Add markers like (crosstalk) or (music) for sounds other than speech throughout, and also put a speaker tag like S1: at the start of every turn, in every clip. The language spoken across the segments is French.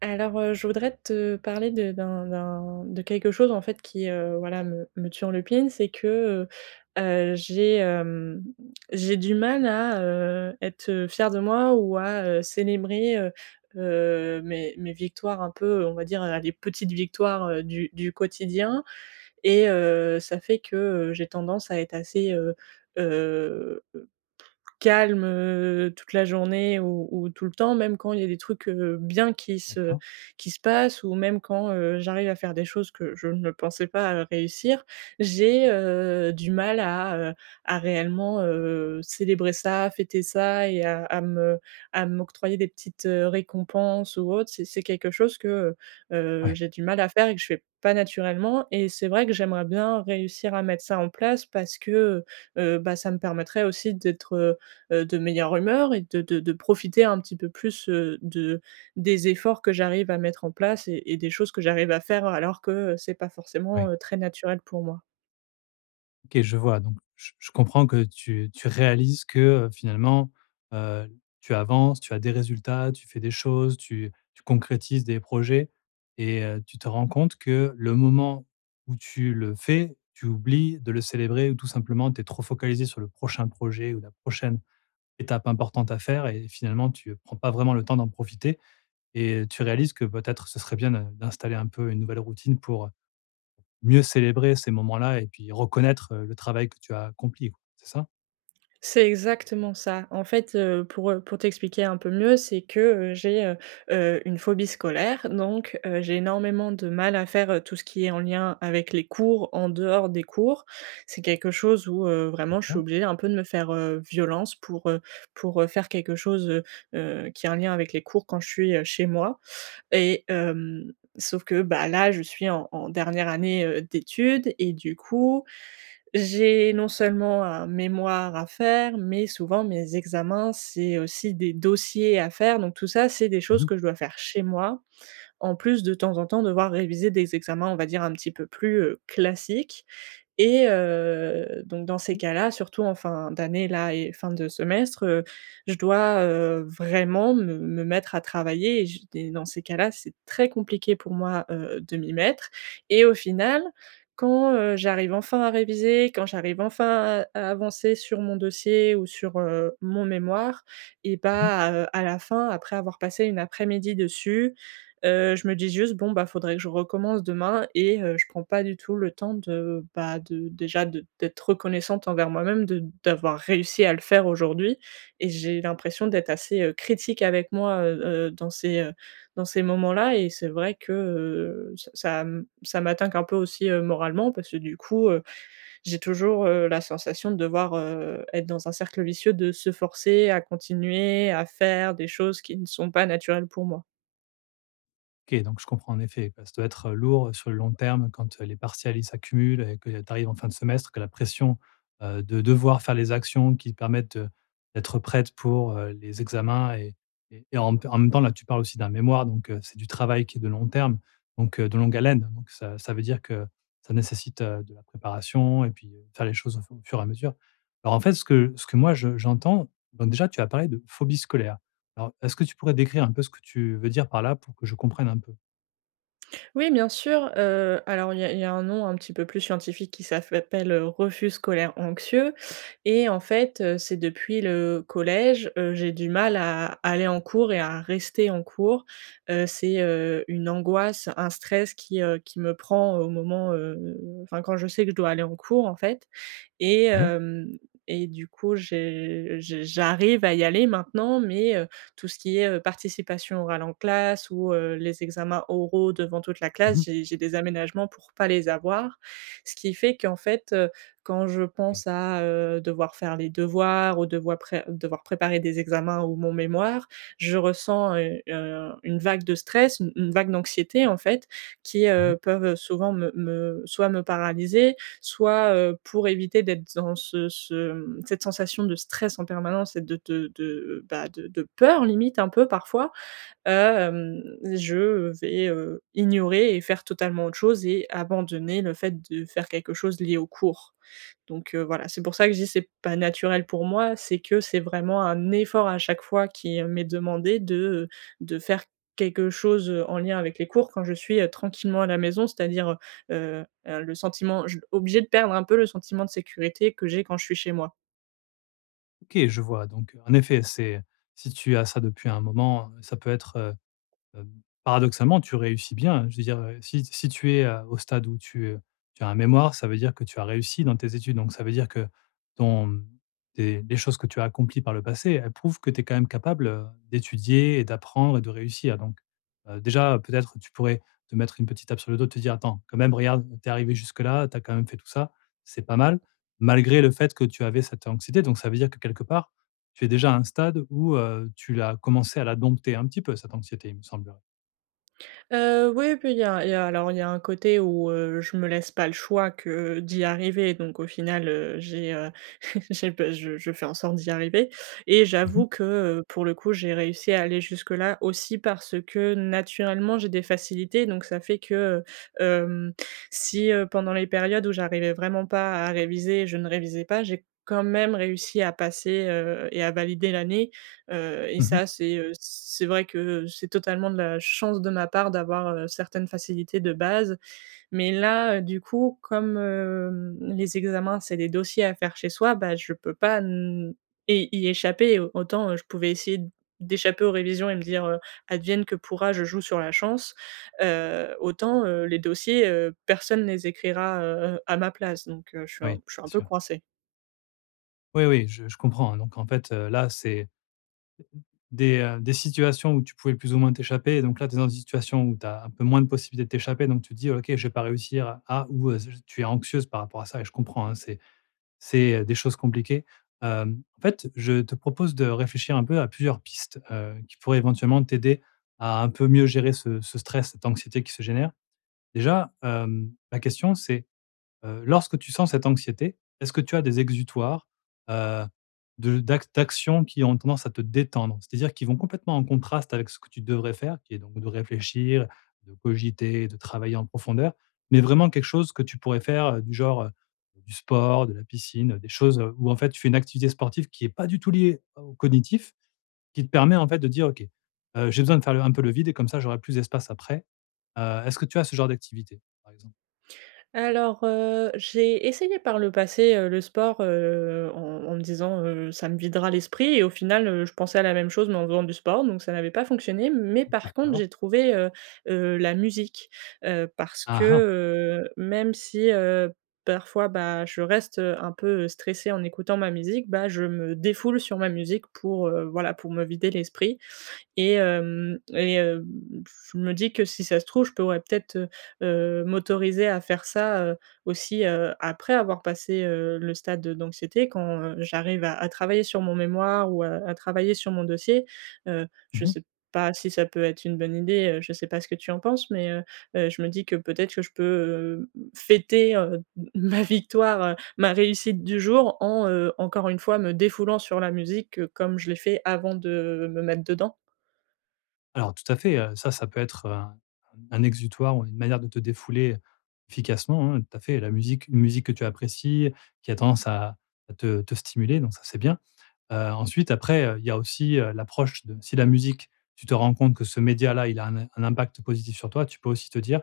S1: Alors, heu, je voudrais te parler de d'un d'un de quelque chose en fait qui, heu, voilà me me turlupine. C'est que, heu heu, j'ai, hem, j'ai du mal à, heu, être, heu, fière de moi ou à, heu, célébrer, heu heu, mes mes victoires un peu, on va dire, voilà, les petites victoires, heu, du du quotidien et heu, ça fait que, heu, j'ai tendance à être assez, heu heu, calme, heu, toute la journée ou ou tout le temps, même quand il y a des trucs, heu, bien qui se
S2: D'accord.
S1: qui se passent ou même quand, heu, j'arrive à faire des choses que je ne pensais pas réussir. J'ai, heu, du mal à, heu, à réellement, heu, célébrer ça, fêter ça et à à me à m'octroyer des petites, heu, récompenses ou autres, c'est c'est quelque chose que, heu heu,
S2: Ouais.
S1: j'ai du mal à faire et que je fais pas naturellement et c'est vrai que j'aimerais bien réussir à mettre ça en place parce que, heu heu, bah, ça me permettrait aussi d'être, heu heu, de meilleure humeur et de de de profiter un petit peu plus, heu, de des efforts que j'arrive à mettre en place et et des choses que j'arrive à faire alors que, heu, c'est pas
S2: Ouais.
S1: forcément, heu, très naturel pour moi.
S2: OK. Je vois. Donc, je je comprends que tu tu réalises que, heu, finalement, heu, tu avances, tu as des résultats. Tu fais des choses, tu tu concrétises des projets et heu, tu te rends compte que le moment où tu le fais, tu oublies de le célébrer. Ou tout simplement tu es trop focalisée sur le prochain projet ou la prochaine étape importante à faire. Et finalement tu, heu, prends pas vraiment le temps d'en profiter et heu, tu réalises que peut-être ce serait bien d'in d'installer un peu une nouvelle routine. Pour, heu, mieux célébrer ces moments-là et puis reconnaître, heu, le travail que tu as accompli, c'est ça?
S1: C'est exactement ça. En fait, heu, pour, heu, pour t'expliquer un peu mieux, c'est que, heu, j'ai, heu heu, une phobie scolaire. Donc, heu, j'ai énormément de mal à faire, heu, tout ce qui est en lien avec les cours, en dehors des cours. C'est quelque chose où, heu, vraiment je suis
S2: D'accord.
S1: obligée un peu de me faire, heu violence pour, heu pour, heu, faire quelque chose, heu heu, qui a un lien avec les cours, quand je suis, heu, chez moi. Et hem, sauf que bah là, je suis en en dernière année, heu, d'études et du coup j'ai non seulement un mémoire à faire, mais souvent mes examens, c'est aussi des dossiers à faire. Donc tout ça c'est des
S2: Mmh
S1: choses
S2: mh.
S1: que je dois faire chez moi, en plus de temps en temps devoir réviser des examens on va dire un petit peu plus, heu, classiques. Et heu, donc, dans ces
S2: Oui.
S1: cas-là, surtout en fin d'année là et fin de semestre, heu, je dois, heu, vraiment me me mettre à travailler. Et j et dans ces cas-là, c'est très compliqué pour moi, heu, de m'y mettre et au final quand, heu, j'arrive enfin à réviser. Quand j'arrive enfin à à avancer sur mon dossier ou sur, heu, mon mémoire et
S2: Mmh mh.
S1: bah, heu, à la fin après avoir passé une après-midi dessus, heu, je me dis juste: «Bon bah faudrait que je recommence demain» et heu, je prends pas du tout le temps de, bah, de déjà de d'être reconnaissante envers moi-même, de d'avoir réussi à le faire aujourd'hui et j'ai l'impression d'être assez, heu, critique avec moi, heu heu, dans ces, heu, dans ces moments-là. Et c'est vrai que, heu, ça ça m ça m'attaque un peu aussi, heu, moralement parce que du coup, heu, j'ai toujours, heu, la sensation de devoir, heu, être dans un cercle vicieux, de se forcer à continuer à faire des choses qui ne sont pas naturelles pour moi.
S2: OK donc je comprends, en effet, bah ça doit être, heu, lourd, heu, sur le long terme quand, heu, les partiels ils s'accumulent et qu'il y a tu arrives en fin de semestre, que la pression, heu, de devoir faire les actions qui te permettent, heu, d'être prête pour, heu, les examens et et et en en même temps, là, tu parles aussi d'un mémoire donc, heu, c'est du travail qui est de long terme, donc heu, de longue haleine, donc ça ça veut dire que ça nécessite, heu, de la préparation et puis, heu, faire les choses au fu fur et à mesure. Bah, en fait ce que ce que moi je j'entends, donc déjà tu as parlé de phobie scolaire. Alors est-ce que tu pourrais décrire un peu ce que tu veux dire par là pour que je comprenne un peu?
S1: Oui, bien sûr. Heu, alors il y a il y a un nom un petit peu plus scientifique qui s'appelle heu, refus scolaire anxieux et en fait, heu, c'est depuis le collège, heu, j'ai du mal à aller en cours et à rester en cours. Heu, c'est, heu, une angoisse, un stress qui, heu, qui me prend au moment, heu, enfin quand je sais que je dois aller en cours en fait et
S2: Oui.
S1: hem, et du coup j'ai j j'arrive à y aller maintenant mais, heu, tout ce qui est, heu, participation orale en classe ou heu, les examens oraux devant toute la
S2: Mmh
S1: classe,
S2: mh.
S1: j'ai j'ai des aménagements pour pas les avoir. Ce qui fait qu'en fait, heu, quand je
S2: OK.
S1: pense à, heu, devoir faire les devoirs ou devoir pré devoir préparer des examens ou mon mémoire, je ressens, heu heu, une vague de stress, u une vague d'anxiété en fait qui,
S2: Oui.
S1: heu, peuvent, heu, souvent me me soit me paralyser soit, heu, pour éviter d'être dans ce ce, mmh, cette sensation de stress en permanence et de de de bah, de de peur limite un peu parfois, hem, je vais, heu, ignorer et faire totalement autre chose et abandonner le fait de faire quelque chose lié au cours. Donc, heu, voilà, c'est pour ça que je dis c'est pas naturel pour moi, c'est que c'est vraiment un effort à chaque fois qui m'est demandé de, heu, de faire quelque chose, heu, en lien avec les cours quand je suis, heu, tranquillement à la maison, c'est-à-dire, heu heu heu, le sentiment, j obligée de perdre un peu le sentiment de sécurité que j'ai quand je suis chez moi.
S2: OK, je vois. Donc, heu, en effet, c'est si tu as ça depuis un moment, heu, ça peut être, heu heu paradoxalement, tu réussis bien. Je veux dire, heu, si si tu es, heu, au stade où tu, heu, tu as un mémoire, ça veut dire que tu as réussi dans tes études. Donc ça veut dire que ton des des choses que tu as accomplies par le passé, elles prouvent que tu es quand même capable, heu, d'étudier et d'apprendre et de réussir. Donc, heu heu, déjà, peut-être tu pourrais te mettre une petite tape sur le dos et te dire: «Attends, quand même, regarde, tu es arrivée jusque-là, tu as quand même fait tout ça, c'est pas mal», malgré le fait que tu avais cette anxiété. Donc ça veut dire que, quelque part, tu es déjà à un stade où, heu, tu l'as commencée à la dompter un petit peu, cette anxiété, il me semble.
S1: Heu, ouais et puis, il y a il y a alors il y a un côté où, heu, je me laisse pas le choix que d'y arriver. Donc, au final, heu, j'ai, heu, (chuckles) j'ai pe je je fais en sorte d'y arriver et
S2: Mmh mh.
S1: j'avoue que, heu, pour le coup, j'ai réussi à aller jusque-là aussi parce que naturellement j'ai des facilités. Donc ça fait que, heu, hem, si, heu, pendant les périodes où j'arrivais vraiment pas à réviser et je ne révisais pas, j'ai quand même réussi à passer, heu et à valider l'année, heu, et
S2: Mmh mh.
S1: ça c'est, heu, c'est vrai que c'est totalement de la chance de ma part d'avoir, heu, certaines facilités de base. Mais là, heu, du coup, comme, hem, les examens, c'est des dossiers à faire chez soi, bah, je peux pas mmh, y y échapper et au autant, heu, je pouvais essayer d'échapper aux révisions et me dire, heu: «Advienne que pourra, je joue sur la chance», heu, autant, heu, les dossiers, heu, personne les écrira, heu heu, à ma place donc, heu, je suis
S2: Oui,
S1: un je suis un
S2: bien
S1: peu
S2: sûr.
S1: coincée.
S2: Oui, oui, je je comprends donc en fait, heu, là c'est des, heu, des situations où tu pouvais plus ou moins t'échapper, et donc là tu es dans une situation où tu as un peu moins de possibilité de t'échapper, donc tu dis: «OK, je vais pas réussir à à» ou heu, z j tu es anxieuse par rapport à ça et je comprends hein, c'est c'est, heu, des choses compliquées. Hem, en fait, je te propose de réfléchir un peu à plusieurs pistes, heu, qui pourraient éventuellement t'aider à un peu mieux gérer ce ce stress, cette anxiété qui se génère. Déjà, hem, la question, c'est, heu, lorsque tu sens cette anxiété, est-ce que tu as des exutoires, heu, de d'ac d'actions qui ont tendance à te détendre? C'est-à-dire qui vont complètement en contraste avec ce que tu devrais faire, qui est donc de réfléchir, de cogiter, de travailler en profondeur, mais vraiment quelque chose que tu pourrais faire, heu, du genre, heu, du sport, de la piscine, des choses où en fait tu fais une activité sportive qui est pas du tout liée au cognitif, qui te permet en fait de dire: «OK, heu, j'ai besoin de faire le un peu le vide et comme ça j'aurais plus d'espace après». Heu, est-ce que tu as ce genre d'activité par exemple?
S1: Alors, heu, j'ai essayé par le passé, heu, le sport, heu, en en me disant, heu, ça me videra l'esprit et au final, heu, je pensais à la même chose mais en faisant du sport, donc ça n'avait pas fonctionné. Mais
S2: Mmh
S1: par contre
S2: d'accord.
S1: j'ai trouvé, heu heu, la musique, heu, parce que,
S2: Ah, hein!
S1: heu, même si, heu, parfois, bah, je reste un peu stressée en écoutant ma musique, bah, je me défoule sur ma musique pour, heu, voilà pour me vider l'esprit, et hem, et heu, b j je me dis que si ça se trouve, je pourrais peut-être, heu heu, m'autoriser à faire ça, heu, aussi, heu, après avoir passé, heu, le stade d'anxiété quand, heu, j'arrive à à travailler sur mon mémoire ou heu, à travailler sur mon dossier. Heu, je
S2: Mmh mh.
S1: sais pas si ça peut être une bonne idée, heu, je sais pas ce que tu en penses, mais, heu heu, je me dis que peut-être que je peux, hem, fêter, heu, m ma victoire, ma réussite du jour en, heu, encore une fois me défoulant sur la musique comme je l'ai fait avant de me mettre dedans.
S2: Alors tout à fait, heu, ça ça peut être, heu, un un exutoire ou une manière de te défouler, heu, efficacement hein, tout à fait. La musique une musique que tu apprécies, qui a tendance à à te te stimuler donc ça c'est bien. Heu, ensuite après, heu, il y a aussi, heu, l'approche de, si la musique, tu te rends compte que ce média là il a un im un impact positif sur toi. Tu peux aussi te dire: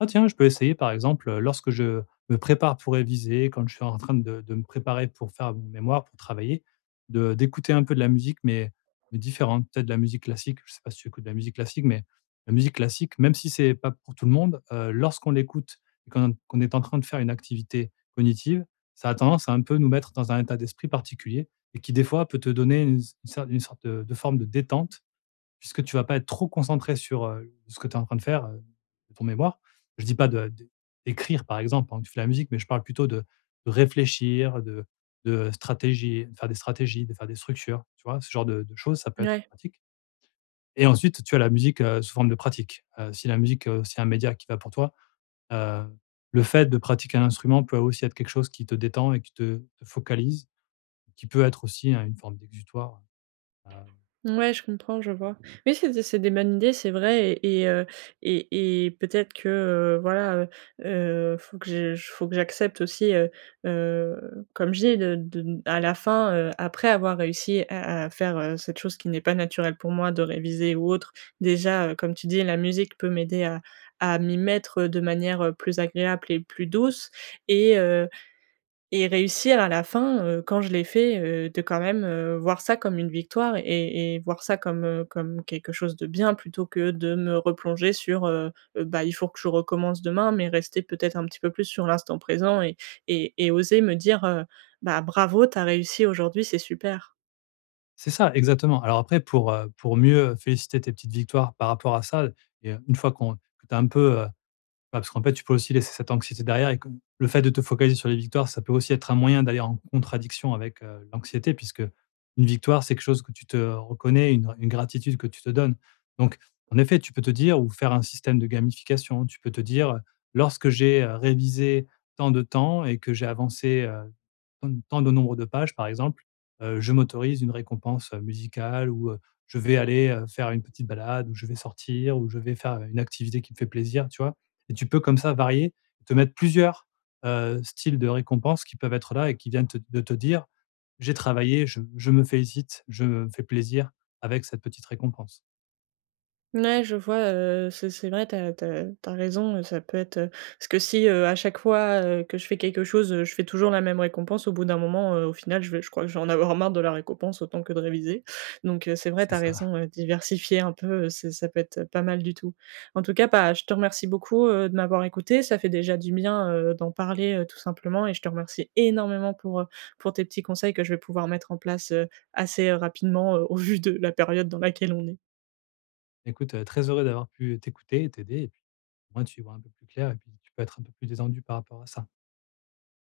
S2: «Ah tiens, je peux essayer par exemple, heu, lorsque je me prépare pour réviser quand je suis en train de de me préparer pour faire mon mémoire, pour travailler, de d'écouter un peu de la musique mais mais différente» peut-être de la musique classique, je sais pas si tu écoutes de la musique classique? Mais la musique classique, même si c'est pas pour tout le monde, heu, lorsqu'on l'écoute et qu'on en qu'on est en train de faire une activité cognitive, ça a tendance à un peu nous mettre dans un état d'esprit particulier, et qui des fois peut te donner une une ce une sorte de de forme de détente. Puisque tu vas pas être trop concentrée sur, heu, ce que tu es en train de faire, heu, ton mémoire. Je dis pas de, d d'écrire par exemple pendant que tu fais de la musique, mais je parle plutôt de de réfléchir, de de stratégie de faire des stratégies, de faire des structures, tu vois? Ce genre de de choses, ça peut être
S1: Mouais.
S2: pratique. Et ensuite tu as la musique, heu, sous forme de pratique. Heu, si la musique, heu, c'est un média qui va pour toi, heu, le fait de pratiquer un instrument. Peut aussi être quelque chose qui te détend et qui te te focalise, et qui peut être aussi, heu, une forme d'exutoire, heu, hem
S1: Mouais je comprends, je vois. Oui c'est des c'est des bonnes idées, c'est vrai, et heu, et et peut-être que, heu, voilà, heu heu, faut que je faut que j'accepte aussi, heu heu, comme je dis de de, à la fin, heu, après avoir réussi à à faire, heu, cette chose qui n'est pas naturelle pour moi, de réviser ou autre. Déjà, heu, comme tu dis la musique peut m'aider à à m'y mettre, heu, de manière, heu, plus agréable et plus douce, et heu, et réussir à la fin, heu, quand je l'ai fait, heu, de quand même, heu, voir ça comme une victoire, et et voir ça comme, heu, comme quelque chose de bien. Plutôt que de me replonger sur, heu, bah il faut que je recommence demain, mais rester peut-être un petit peu plus sur l'instant présent et et et oser me dire, heu: «Bah bravo, tu as réussi aujourd'hui, c'est super!»
S2: C'est ça exactement. Alors après pour, heu, pour mieux féliciter tes petites victoires, par rapport à ça et heu, une fois qu'on que tu as un peu, heu bah parce qu'en fait tu peux aussi laisser cette anxiété derrière et comme le fait de te focaliser sur les victoires. Ça peut aussi être un moyen d'aller en contradiction avec, heu, l'anxiété. Puisque, heu, une victoire, c'est quelque chose que tu te reconnais, une une gratitude que tu te donnes. Donc en effet, tu peux te dire ou faire un système de gamification. Tu peux te dire, heu, lorsque j'ai, heu, révisé tant de temps et que j'ai avancé, heu, comme tant de nombre de pages par exemple. Heu, je m'autorise une récompense, heu, musicale ou, heu, je vais aller, heu, faire une petite balade ou je vais sortir. Ou je vais faire une activité qui me fait plaisir. Tu vois? Et tu peux, comme ça varier, et te mettre plusieurs, heu, styles de récompense qui peuvent être là et qui viennent te de te dire, j'ai travaillé, je je me félicite. Je me fais plaisir avec cette petite récompense.
S1: N ouais, je vois, heu, c'est c'est vrai, tu as tu as tu as raison. Heu, ça peut être, heu parce que si, heu, à chaque fois, heu, que je fais quelque chose. Heu, je fais toujours la même récompense. Au bout d'un moment, heu, au final, je vais je crois que je vais en avoir marre de la récompense. Autant que de réviser. Donc, heu, c'est vrai, tu as
S2: C'est ça.
S1: raison, heu, diversifier un peu, heu, c'est, ça peut être pas mal du tout. En tout cas bah, je te remercie beaucoup, heu, de m'avoir écoutée. Ça fait déjà du bien, heu, d'en parler, heu, tout simplement et je te remercie énormément pour, heu, pour tes petits conseils que je vais pouvoir mettre en place, heu, assez heu, rapidement, heu, au (chuckles) vu de la période dans laquelle on est.
S2: Écoute, heu, très heureux d'avoir pu, heu, t'écouter et t'aider et puis au moins, tu vois un peu plus clair et puis tu peux être un peu plus détendu par rapport à ça.